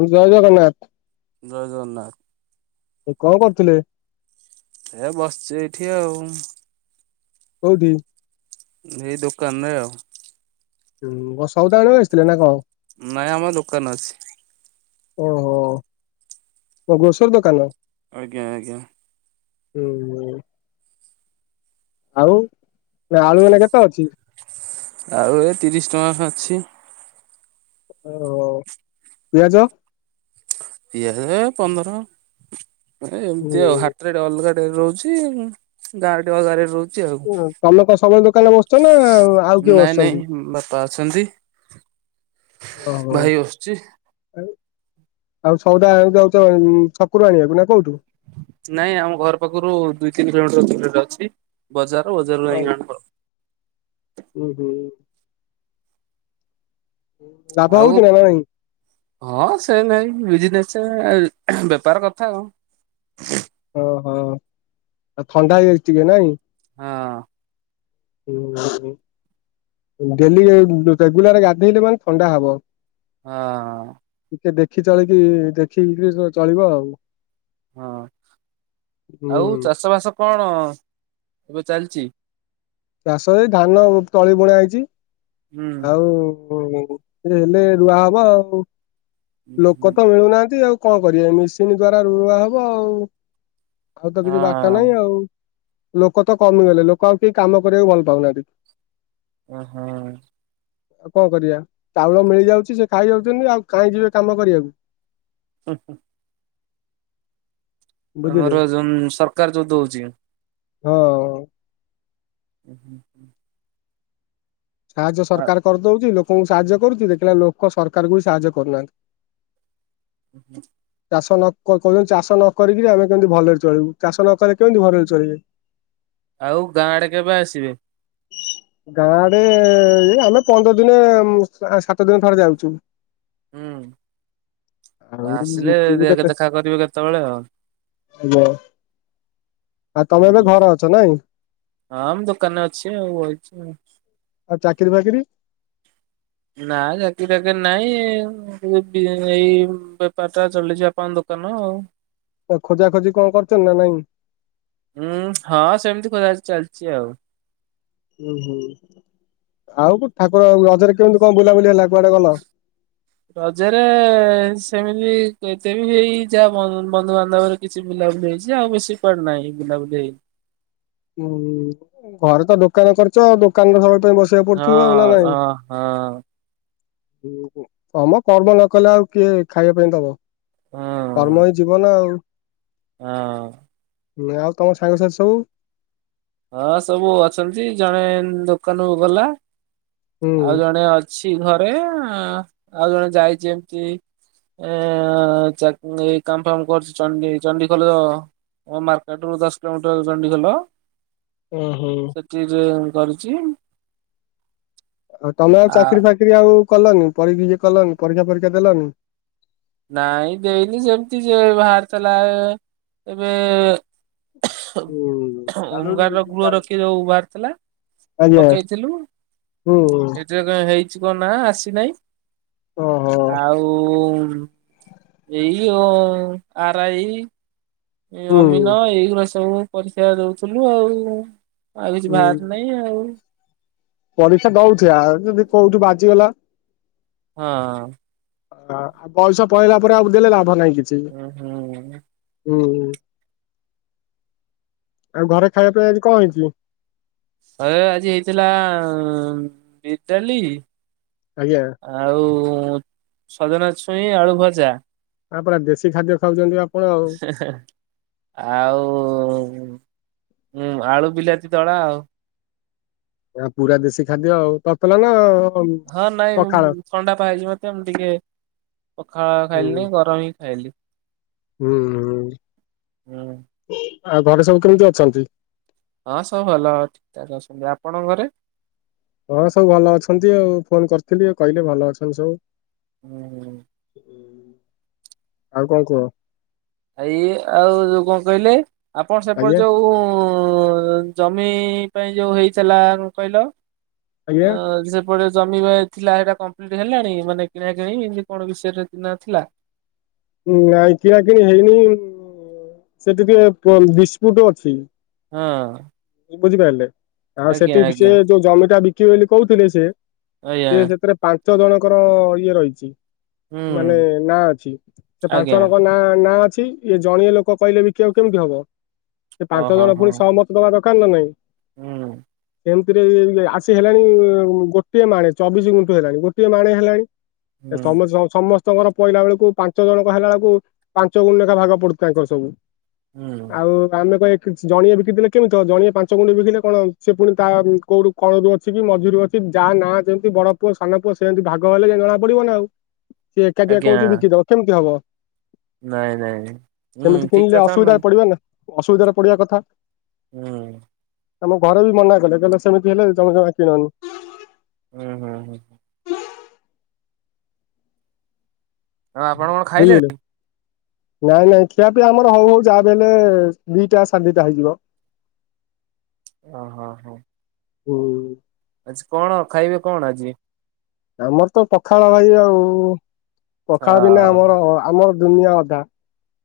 ଉଁ [inaudible] ଜୟ ଜଗନ୍ନାଥ। ଜୟ ଜଗନ୍ନାଥ। ଏ କଣ କରୁଥିଲେ? ଏ ବସିଚ ଏଇଠି ଆଉ। କଉଠି? ଏଇ ଦୋକାନରେ ଆଉ। ହୁଁ କଣ ସଉଦା ଆଣିବେକୁ ଆସିଥିଲେ ନା କଣ? ନାଇଁ ଆମ ଦୋକାନ ଅଛି। ଓହୋ କ ଗ୍ରୋସରି ଦୋକାନ? ଆଜ୍ଞା ଆଜ୍ଞା। ହୁଁ। ଆଉ ଏ ଆଳୁ ଏଇନା କେତେ ଅଛି? ଆଉ ଏଇ ତିରିଶ ଟଙ୍କା ଅଛି। ଓହୋ ପିଆଜ? ପିଆଜ ପନ୍ଦର ଏ ହୁଁ ଏମିତି ଆଉ ହାଟ ଟେ ଅଲଗା ଟାଇପ ରହୁଚି। ଗାଁ ଡି ଅଲଗା ରେ ରହୁ ଉଁ ତମେ କଣ ସବଳେ ଦୋକାନରେ ବସିଚ ନା ଆଉ କିଏ ନାଇଁ ନାଇଁ ବସିଚନ୍ତି? ବାପା ଅଛନ୍ତି। ଭାଇ ବଶ୍ଚି। ଆ ଆଉ ସଉଦା ଆଣିକୁ ଯାଉଚ ଛକୁରୁ ଆଣିବାକୁ ନା କୋଉଠୁ? ନାଇଁ ଆମ ଘର ପାଖରୁ ଦୁଇ ତିନି କିଲୋମିଟର ଦୂରରେ ଅଛି ବଜାର। ବଜାରରୁ ଯାଇ ଆଣୁ ଆଉ। ଉଁ ହୁଁ। ଲାଭ ଆଉ ହଉଚି ନା ନା ନାଇଁ? ହଁ ସେ ନାଇଁ ବିଜନେସ ବେପାର କଥା ଆଉ। ଓହୋ ଆଉ ଥଣ୍ଡା ହେଇଯାଇଚି ଟିକେ ନାଇଁ। ହଁ। ଡେଲି ରେଗୁଲାର ଗାଧେଇଲି ମାନେ ଥଣ୍ଡା ହବ। ହଁ। ଟିକେ ଦେଖି ଚଳିକି ଦେଖିକିରି ଚଳିବ ଆଉ। ହଁ ଆଉ ହୁଁ ଚାଷ ବାସ କଣ ଏବେ ଚାଲିଛି? ଚାଷ ହେ ଧାନ ତଳି ବୁଣା ହେଇଛି ହୁଁ ଆଉ ହେଲେ ରୁଆ ହବ ଆଉ ଲୋକ ତ ମିଳୁନାହାନ୍ତି ଆଉ। କଣ କରିବା ମେସିନ୍ ଦ୍ଵାରା ରୁଆ ହବ ଆଉ ଆଉ ତ କିଛି ବାଟ ହଁ ନାହିଁ ଆଉ। ଲୋକ ତ କମିଗଲେ ଲୋକ ଆଉ କେହି କାମ କରିବାକୁ ଭଲ ପାଉନାହାନ୍ତି। ଓ ହଁ। ଆଉ କଣ କରିବା ଚାଉଳ ମିଳିଯାଉଛି ସେ ଖାଇଯାଉଛନ୍ତି ଆଉ କାହିଁ ଯିବେ କାମ କରିବାକୁ? ହୁଁ। ବୁଝିଲେ ଆମର ଯୋଉ ସରକାର ଯୋଉ ଦଉଛି। ହଁ। ହୁଁ ହୁଁ ହୁଁ ସାହାଯ୍ୟ ସରକାର କରିଦଉଛି ଲୋକଙ୍କୁ ସାହାଯ୍ୟ କରୁଛି ଦେଖିଲ ଲୋକ ସରକାରଙ୍କୁ ବି ସାହାଯ୍ୟ କରୁନାହାନ୍ତି। ହୁଁ ହୁଁ ଚାଷ ନ କହୁଛନ୍ତି ଚାଷ ନକରିକି ଆମେ କେମିତି ଭଲରେ ଚଳିବୁ ଚାଷ ନ କଲେ କେମିତି ଭଲରେ ଚଳିବେ? ଆଉ ଗାଁ ଆଡେ କେବେ ଆସିବେ? ଗାଁଡେ ଏ ଆମେ ପନ୍ଦର ଦିନ ସାତ ଦିନ ଥରେ ଯାଉଛୁ। ଆଉ ହୁଁ ଆସିଲେ ଦେଖ ଦେଖା କରିବେ କେତେବେଳେ ଆଉ। ହାଲୋ ଆଉ ତମେ ଏବେ ଘରେ ଅଛ ନାଇଁ। ହଁ, ମୁଁ ଦୋକାନରେ ଅଛି ଆଉ ବଇଚି। ଆଉ ଚାକିରି ଫାକିରି? ନା, ଚାକିରି ଫାକିର ନାଇଁ [unintelligible] ଏଇ ବି ବେପାର ଟା ଚଲେଇଛି ବାପାଙ୍କ ଦୋକାନ ଆଉ। ଖୋଜା ଖୋଜି କଣ କରୁଛ ନା ନାଇଁ? ଉୁଁ, ହଁ ସେମିତି ଖୋଜାଖୋଜି ଚାଲିଛି ଆଉ। ହୁଁ, ହୁଁ ଆଉ ଠାକୁର ରଜରେ କେମିତି କଣ ବୁଲାବୁଲି ହେଲା କୁଆଡେ ଗଲ? ରଜରେ, ସେମିତି ଏତେ ବି ଯାହା ବନ୍ଧୁବାନ୍ଧବରେ କିଛି ବୁଲାବୁଲି ହେଇଛି ଆଉ, ବେଶି କୁଆଡ଼େ ନାହିଁ ବୁଲାବୁଲି ହେଇ ହୁଁ ହୁଁ, ଘରେ ତ ଦୋକାନ କରିଛ, ଆଉ ଦୋକାନରେ ସବୁବେଳ ପାଇଁ ବସି ହଁ ଅ ହଁ। ହମ୍ କର୍ମ ନ କଲେ ଆଉ କିଏ ଖାଇବା ପାଇଁ ଦବ? ହଁ କର୍ମ ହିଁ ଜୀବନ ଆଉ। ହଁ। ଆଉ ତମ ସାଙ୍ଗସାଥି ସବୁ? ହଁ ସବୁ ଅଛନ୍ତି ଜଣେ ଦୋକାନରୁ ଗଲା, ଆଉ ହୁଁ ଜଣେ ଅ ଅଛି ଘରେ, ଆଉ ଜଣେ ଯାଇଛି ଏମତି ଏ ଚା ଏଇ କାମ ଫାମ କରୁଛି ଚଣ୍ଡି ଚଣ୍ଡି ଖୋଲ ମୋ ମାର୍କେଟ ରୁ ଦଶ କିଲୋମିଟର ଚଣ୍ଡି ଖୋଲ। ଉଁ, ହୁଁ। [unintelligible] କରିଛୁ। ତମେ ଆଉ ଚାକିରି ଫାକିରି ଆଉ କଲନିି କରିକି କଲନି ପରୀକ୍ଷା ଫରୀକ୍ଷା ଦେଲନି? ନାଇଁ ଦେଇନି ସେମିତି ସେ ବାହାରିଥିଲା, ଏବେ ହୁଁ। ଓମଗାର ର ଗୃହ ରଖି ଯୋଉ ବାହାରି ଥିଲା। ଆଜ୍ଞା, ହୁଁ ଉଁ। ଯେ କାଇ ହେଇଛି କଣ ନା ଆସିନାହିଁ ଓହୋ ଆଉ ଏଇ ଓ ଆରାଇ ଏ ଅମିନ ହୁଁ ଏଇଗୁଡା ସବୁ ପରୀକ୍ଷାରେ ଦଉଥିଲୁ ଆଉ ଆଉ କିଛି ବାହାରି ହୁଁ। ନାହିଁ। ଏଇ ଆଉ ପରୀକ୍ଷା ଦଉଥି ଆ ଯଦି କୋଉଠୁ ବାଜିଗଲା। ହଁ। ହଁ ବୟସ ପଳେଇଲା ପରେ ଆଉ ଦେଲେ ଲାଭ ନାହିଁ କିଛି ହୁଁ ହୁଁ। ହୁଁ ହୁଁ। ଆଉ ଘରେ ଖାୟା ପିଆ ଆଜି କଣ ହେଇଚି? ଘରେ ଆଜି ହେଇଥିଲା ବିରି ଡାଲି ଆଜ୍ଞା। ଆଉ ସଜନା ଛୁଇଁ ଆଳୁ ଭଜା। ଆ ପୁରା ଦେଶୀ ଖାଦ୍ୟ ଖାଉଚନ୍ତି ଆପ ହେଁ ହେଁ ଆଉ ଉଁ ଆଳୁ ବିଲାତି ଦଳା ଆଉ। ଏ ଆ ପୁରା ଦେଶୀ ଖାଦ୍ୟ ଆଉ ତତଲା ନା ହଁ ନାଇଁ ପଖାଳ ଥଣ୍ଡା ପା ହେଇଚି ମତେ ମୁଁ ଟିକେ ପଖାଳ ହୁଁ ଖାଇଲିନି ଗରମ ହିଁ ଖାଇଲି। ହୁଁ ହୁଁ ଆଉ ଘରେ ସବୁ କେମିତି ଅଛନ୍ତି? ହଁ ସବୁ ଭଲ ଠିକ୍ ଠାକ୍ ଅଛନ୍ତି ଆପଣଙ୍କ ଘରେ? ହଁ ସବୁ ଭଲ ଅଛନ୍ତି ଆଉ ଫୋନ କରିଥିଲି କହିଲେ ଭଲ ଅଛନ୍ତି ସବୁ। ହୁଁ। ଆଉ କଣ କୁହ? ଏଇ ଆଉ ଯୋଉ କଣ କହିଲେ, ଆପଣ ସେପଟେ ଆଜ୍ଞା ଯୋଉ ଓ ଜମି ପାଇଁ ଯୋଉ ହେଇଥିଲା କଣ କହିଲ ଆଜ୍ଞା ଅଁ ସେ ଏପଟେ ଜମି ବା ଥିଲା ହେଟା କମ୍ପ୍ଲିଟ୍ ହେଲାଣି ମାନେ କିଣା କିିଣି ଏମିତି କଣ ବିଷୟରେ ନ ଥିଲା? ନାଇଁ କିଣାକିଣି ହେଇନି ସେଠି ଟିକେ ପ ବିସ୍ପୁଟ ଅଛି। ହଁ। ବୁଝିପାରିଲେ ଆ ଆଜ୍ଞା ସେଠି ସେ ଆଜ୍ଞା ଯୋଉ ଜମିଟା ବିକିବେ ବୋଲି କହୁଥିଲେ ସେ ଆଜ୍ଞା ସିଏ ସେଥିରେ ପାଞ୍ଚ ଜଣଙ୍କର ଇଏ ରହିଚି। ମାନେ ହୁଁ। ନାଁ ଅଛି ସେ ପାଞ୍ଚ ଆଜ୍ଞା ଜଣଙ୍କ ନାଁ ନାଁ ଅଛି ଇଏ ଜଣିଏ ଲୋକ କହିଲେ ବିକିବାକୁ କେମିତି ହବ ସେ ହଁ ପାଞ୍ଚ ହଁ ଜଣ ହଁ ପୁଣି ସହମତ ଦବା ଦରକାରାନ ନା ନାଇଁ। ହୁଁ। ଏମିତିରେ ବି ଆସି ହେଲାଣି ଗୋଟିଏ ମାଣେ ଚବିଶି ଗୁଣ୍ଠୁ ହେଲାଣି ଗୋଟିଏ ମାଣେ ହେଲାଣି। ଏ ହୁଁ ସମ [unintelligible] ସମସ୍ତ ଙ୍କର ପହିଲା ବେଳକୁ ପାଞ୍ଚ ଜଣଙ୍କ ହେଲା ବେଳକୁ ପାଞ୍ଚ ଗୁଣ ଲେଖା ଭାଗ ପଡୁ ତାଙ୍କର ସବୁ। ହୁଁ। ଆଉ ଆମେ କ ଏକ ଜଣିଏ ବିକିଥିଲେ କେମିତି ଜଣିଏ ପାଞ୍ଚ ଗୁଣି ବିକିଲେ କଣ ସେ ପୁଣି ତା କୋଉଠୁ କଣରୁ ଅଛି କି ମଝରୁ ଅଛି ଯାହା ନାଁ ଯେମିତି ବଡ ପୁଅ ସାନ ପୁଅ ସେମିତି ଭାଗ ହେଲେ ଯାଇ ଜଣା ପଡିବ ନା ଆଉ ସିଏ ଏକାଠି ଆଜ୍ଞା କହୁଚି ବିକିଦବ କେମିତି ହବ? ନାଇଁ ନାଇଁ ହୁଁ ସେମିତି ଠିକ କିଣିଲେ କଥା ନା ଅସୁବିଧାରେ ପଡିବାନା ଅସୁବିଧାରେ ପଡିବା କଥା। ହୁଁ। ଆମ ଘରେ ବି ମନା କଲେ କହିଲେ ସେମିତି ହେଲେ ଜମି ଜମା କିଣନି। ଉଁ ହୁଁ। ଆଉ ଆପଣ କଣ ବୁଝିଲେ। ଖାଇଲେଣି? ନାଇଁ ନାଇଁ ଖିଆ ପିଆ ଆମର ହଉ ହଉ ଯାହା ବିହେଲେ ଦିଟା ସାଢ ଦିଟା ହେଇଯିବ। [unintelligible] ଓହୋଃ ହଁ ହଁ। ହୁଁ। ଆଜି କଣ ଖାଇବେ କଣ ଆଜି? ଆମର ତ ପଖାଳ ଭାଇ ଆଉ। ହ ପଖାଳ ବିନା ଆମର ଆମର ଦୁନିଆ ଅଧା।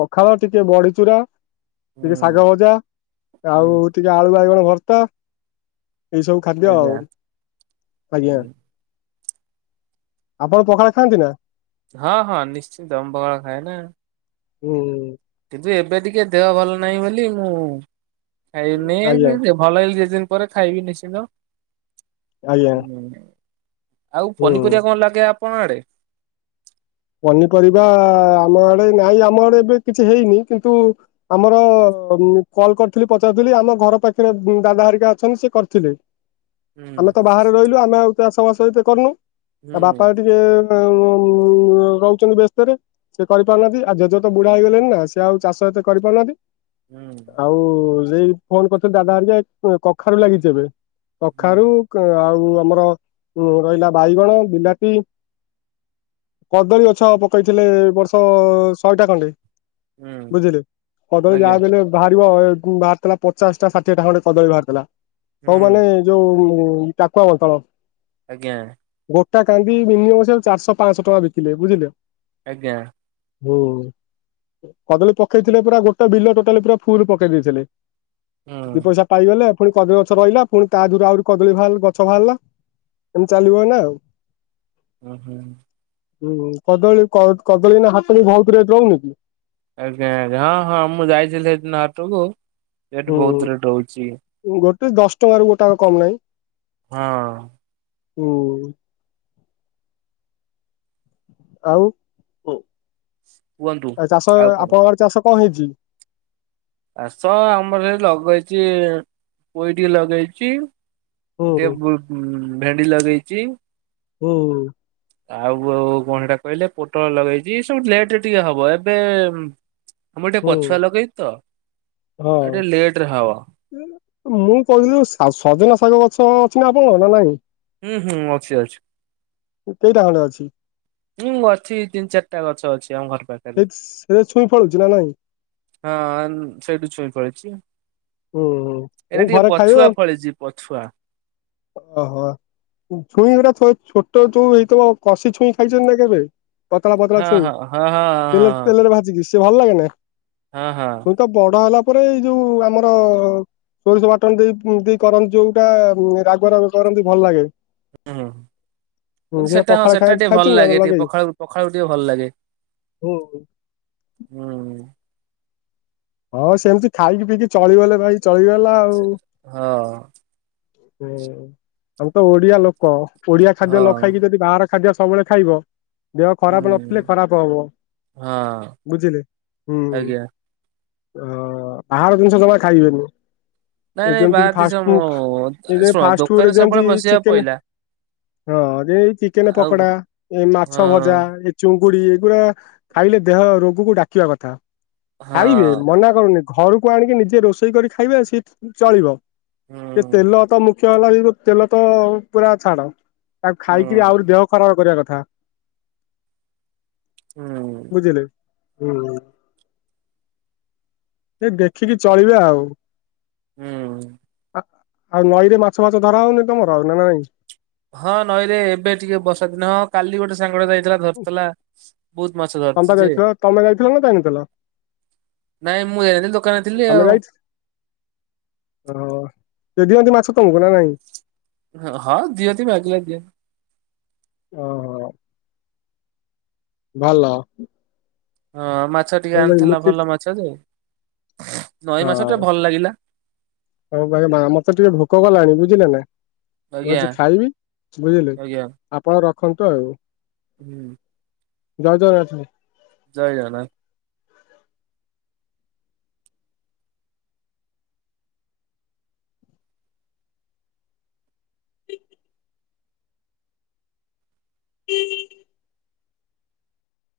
ପଖାଳ ଟିକେ ବଡ଼ିଚୁରା ଟିକେ ହୁଁ ଶାଗ ଭଜା ହୁଁ ଆଉ ଟିକେ ଆଳୁ ବାଇଗଣ ଭର୍ତ୍ତା ଏଇ ସବୁ ଖାଦ୍ୟ ଆଉ ଆଜ୍ଞା ଆଜ୍ଞା। ହୁଁ ଆପଣ ପଖାଳ ଖାଆନ୍ତି ନା? ହଁ ହଁ ନିଶ୍ଚିତ ପଖାଳ ଖାଏ ନା। ହୁଁ। କିନ୍ତୁ ଏବେ ଟିକେ ଦେହ ଭଲ ନାହିଁ ବୋଲି ମୁଁ ଖାଇନି। ଆଜ୍ଞା [unintelligible] ଭଲ ହେଇଗଲେ ଦି ଦିନ ପରେ ଖାଇବି ନିଶ୍ଚିନ୍ତ। ଆଜ୍ଞା ଆଉ ହୁଁ ପନିପରିବା କଣ ଲାଗେ ଆପଣଙ୍କ ଆଡେ? ପନିପରିବା ଆମ ଆଡ଼େ ନାଇଁ ଆମ ଆଡ଼େ ଏବେ କିଛି ହେଇନି। କିନ୍ତୁ ଆମର କଲ କରିଥିଲି ପଚାରୁଥିଲି ଆମ ଘର ପାଖରେ ଦାଦା ହେରିକା ଅଛନ୍ତି ସେ କରିଥିଲେ। ହୁଁ ଆମେ ତ ବାହାରେ ରହିଲୁ ଆମେ ଆଉ ଚାଷ ବାସ କରନୁ। ହୁଁ ଆଉ ବାପା ଯଦି। [unintelligible] ରହୁଛନ୍ତି ବ୍ୟସ୍ତରେ। ସେ କରି ପାରୁନାହାନ୍ତି। ଆଉ ଜେଜେ ତ ବୁଢା ହେଇଗଲେଣି ନା ସେ ଆଉ ଚାଷ ଏତେ କରି ପାରୁନାହାନ୍ତି। ହୁଁ ଆଉ ଏଇ ଫୋନ କରିଥିଲେ ଦାଦା ହେରିକା କଖାରୁ ଲାଗିଛି ଏବେ। ହୁଁ କଖାରୁ ଆଉ ଆମର ଉ ରହିଲା ବାଇଗଣ, ବିଲାତି। କଦଳୀ ଗଛ ପକେଇ ଥିଲେ ବର୍ଷ ଶହେଟା ଖଣ୍ଡେ। ହୁଁ ବୁଝିଲେ କଦଳୀ ଆଜ୍ଞା ଯାହାବି ହେଲେ ବାହାରିବ। ଥିଲା ପଚାଶ ଟା ଷାଠିଏ ଟା ଖଣ୍ଡେ କଦଳୀ ବାହାରି ଥିଲା। ହୁଁ ସବୁ ମାନେ ଯୋଉ କାକୁଆ ବତଳ। ଆଜ୍ଞା। ଗୋଟା କାନ୍ଧି ମିନିମମ ଚାରିଶହ- ପାଞ୍ଚଶହ ଟଙ୍କା ବିକିଲେ ବୁଝିଲେ? ଆଜ୍ଞା। ହୁଁ। କଦଳୀ ପକେଇଥିଲେ ପୁରା ଗୋଟେ ବିଲ ଟୋଟାଲି ପୁରା ଫୁଲ ପକେଇ ଦେଇଥିଲେ। ହୁଁ। ଦି ପଇସା ପାଇଗଲେ। ପୁଣି କଦଳୀ ଗଛ ରହିଲା, ପୁଣି ତା ଦେହରୁ ଆହୁରି କଦଳୀ ବାହାରି ଗଛ ବାହାରିଲା। ଏମିତି ଚାଲିବ ଏଇନା ଆଉ। ହୁଁ ହୁଁ। ହୁଁ କଦଳୀ-କଦଳୀ ଏଇନା ହାଟରେ ବହୁତ ରେଟ୍ ରହୁନି କି। ଆଜ୍ଞା ଆଜ୍ଞା। ହଁ ହଁ, ମୁଁ ଯାଇଥିଲି ସେଦିନ ହଟୋକୁ ସେଟି ହୁଁ। ବହୁତ ରେଟ୍ ହଉଚି। ଗୋଟେ ଦଶ ଟଙ୍କାରୁ ଗୋଟା କମ ନାହିଁ। ହଁ। ଉଁ। ଆଉ କୁହନ୍ତୁ ଚାଷ ଆଉ କଣ ଆପଣଙ୍କ ଆଡ଼େ ଚାଷ କଣ ହେଇଛି? ଚାଷ ଆମର ସେ ଲଗେଇଛି ପୋଇ ଟିକେ ଲଗେଇଛି। ହୁଁ ଟେକେ ଭୃ ଭେଣ୍ଡି ଲଗେଇଛି। ହୁଁ। ଆଉ ଉ କଣ ସେଟା କହିଲେ ପୋଟଳ ଲଗେଇଛି ସବୁ ଲେଟେ ଟିକେ ହବ। ଏବେ ଆମର ଟିକେ ହୁଁ ପଛୁଆ ଲଗେଇଛୁ ତ ଆଉ ହଁ। ଟିକେ ଲେଟ ରେ ହବ। ମୁଁ କହୁଥିଲି ସଜନା ଶାଗ ଗଛ ଅଛି ନା ଆପଣଙ୍କ ନା ନାଇଁ? ଉଁ ହୁଁ ଅଛି ଅଛି। କେଇଟା ଖଣ୍ଡେ ଅଛି? ଉଁ ଅଛି ତିନି ଚାରିଟା ଗଛ ଅଛି ଆମ ଘର ପାଖ। ସେଇ ସେ ଛୁଇଁ ଫଳୁଛି ନା ନାଇଁ? ହଁ ଆଁ ସେଇଠୁ ଛୁଇଁ ଫଳିଛି। ହୁଁ ହୁଁ ମୁଁ ଏଇଟା ଟିକେ ଘରେ ଖାଇବେ ପଛୁଆ ଆଉ ଫଳିଛି ପଛୁଆ। ଓହୋ। ଛୁଇଁରା ଛୁ ଛୋଟ ଛୁଇଁ ହେଇଥିବ କଷି ଛୁଇଁ ଖାଇଛନି ନା କେବେ।? ପତଳା ପତଳା ହଁ ଛୁଇଁ ହଁ ହଁ ହଁ ତେଲ ତେଲରେ ଭାଜିିକି ସେ ଭଲ ଲାଗେ ନା? ହଁ ହଁ। ମୁଁ ତ ବଡ ହେଲା ପରେ ଏଇ ଯୋଉ ଆମର ସୋରିଷ ବାଟଣ ଦେଇ ଦେଇ କରନ୍ତି ଯୋଉଟା ରାଗ ରାଗ କରନ୍ତି ଭଲ ଲାଗେ। ହୁଁ ହୁଁ। ହୁଁ କିନ୍ତୁ ସେ ସେଟା ହଁ ପଖାଳ ଖାଇ ସେଟା ଟିକେ ଭଲ ଖାଇଛନ୍ତି ନା ଲାଗେ ଟିକେ ଲଗେଇ? ପଖାଳ ପଖାଳକୁ ଟିକେ ଭଲ ଲାଗେ। ହୁଁ। ହୁଁ। ହଁ ସେମିତି ଖାଇକି ପିଇକି ଚଳିଗଲେ ଭାଇ ଚଳିଗଲା ଆଉ। ସେ- ହଁ ହୁଁ ଆମେ ତ ଓଡିଆ ଲୋକ ଓଡିଆ ଖାଦ୍ୟ ନ ହଁ ଖାଇକି ଯଦି ବାହାର ଖାଦ୍ୟ ସବୁବେଳେ ଖାଇବ। ଦେହ ଖରାପ ହୁଁ ନଥିଲେ ଖରାପ ହବ ହଁ ବୁଝିଲେ ହୁଁ। ଆଜ୍ଞା। ଓ ବାହାର ଜିନିଷ ଜମା ଖାଇବେନି। ନାଇଁ ଏ ନାଇଁ ବାହାର ଯେମତିକି ଦେଶ ଫାଷ୍ଟ ମୁଁ ଫୁଡ଼ୁ ଏଇ ଯେ ଶୁଣ ଫାଷ୍ଟ ଦୋକାନରେ ଫୁଡ଼ୁରେ ସବୁବେଳେ ଯେମିତି ବସିବାକୁ ଚିକେନ ପଇଲା ହଁ ଯେ ଏଇ ଚିକେନ ଆଉ ପକୋଡା ହଁ ଏ ମାଛ ଭଜା। ଚୁଙ୍ଗୁଡି ଏଇଗୁଡା ଖାଇଲେ ଦେହ ରୋଗକୁ ଡାକିବା କଥା। ହଁ ଖାଇବେ ମନା କରୁନି ଘରକୁ ଆଣିକି ନିଜେ ରୋଷେଇ କରି ଖାଇବେ ସେଚଳିବ। ଏ ହୁଁ ତେଲ ତ ମୁଖ୍ୟ ହେଲା ଏଇ ଯୋଉ ତେଲ ତ ପୁରା ଛାଡ। ତାକୁ ହୁଁ ଖାଇକିରି ଆହୁରି ଦେହ ଖରାପ କରିବା କଥା। ହୁଁ ବୁଝିଲେ ହଁ। ଏ ଦେଖିକି ଚଳିବେ ଆଉ। ହୁଁ। ଆଉ ନଈ ରେ ମାଛ ପାଛ ଧରା ହଉନି ତମର ଆଉ ନା ନାଇଁ? ହଁ ନଈରେ ଏବେ ଟିକେ ବର୍ଷା ଦିନ କାଲି ଗୋଟେ ସାଙ୍ଗ ଟେ ଯାଇଥିଲା ଧରିଥିଲା ବହୁତ ମାଛ ଧରିଥିଲା। ତମେପା ଯାଇଥିଲ ତମେ ଯାଇଥିଲ ନା ଜାଇନଥିଲ? ନାଇଁ ମୁଁ ଯାଇନି ଦୋକାନରେ ଥିଲି ଆଉଁ। ଓହ ସେ ଦିଅନ୍ତି ମାଛ ତମକୁ ନା ନାଇଁ? ହଁ ହଁ ଦିଅନ୍ତି ମ ମାଗିଲ ଦିଅନ୍ତି। ଓହୋ ଭଲ। ହଁ ମାଛ ଟିକେ ମୁଁ ମୁଁ ଆଣିଥିଲା ଠିକ ଭଲ ମାଛ ଯେ ନଈ ମାଛ ହଁ। ଟିକେ ଭଲ ଲାଗିଲା। ହଉ ଭାଇ ଭା ମତେ ଟିକେ ଭୋକ କଲାଣି ବୁଝିଲେ ନା। ମୁଁ ଆଜ୍ଞା ଆଜି ଖାଇବି ବୁଝିଲେ ଆଜ୍ଞା ଆପଣ ରଖନ୍ତୁ ଆଉ। ହୁଁ। ଜୟ ଜଗନା ଜୟ ଜଗନ୍ନାଥ।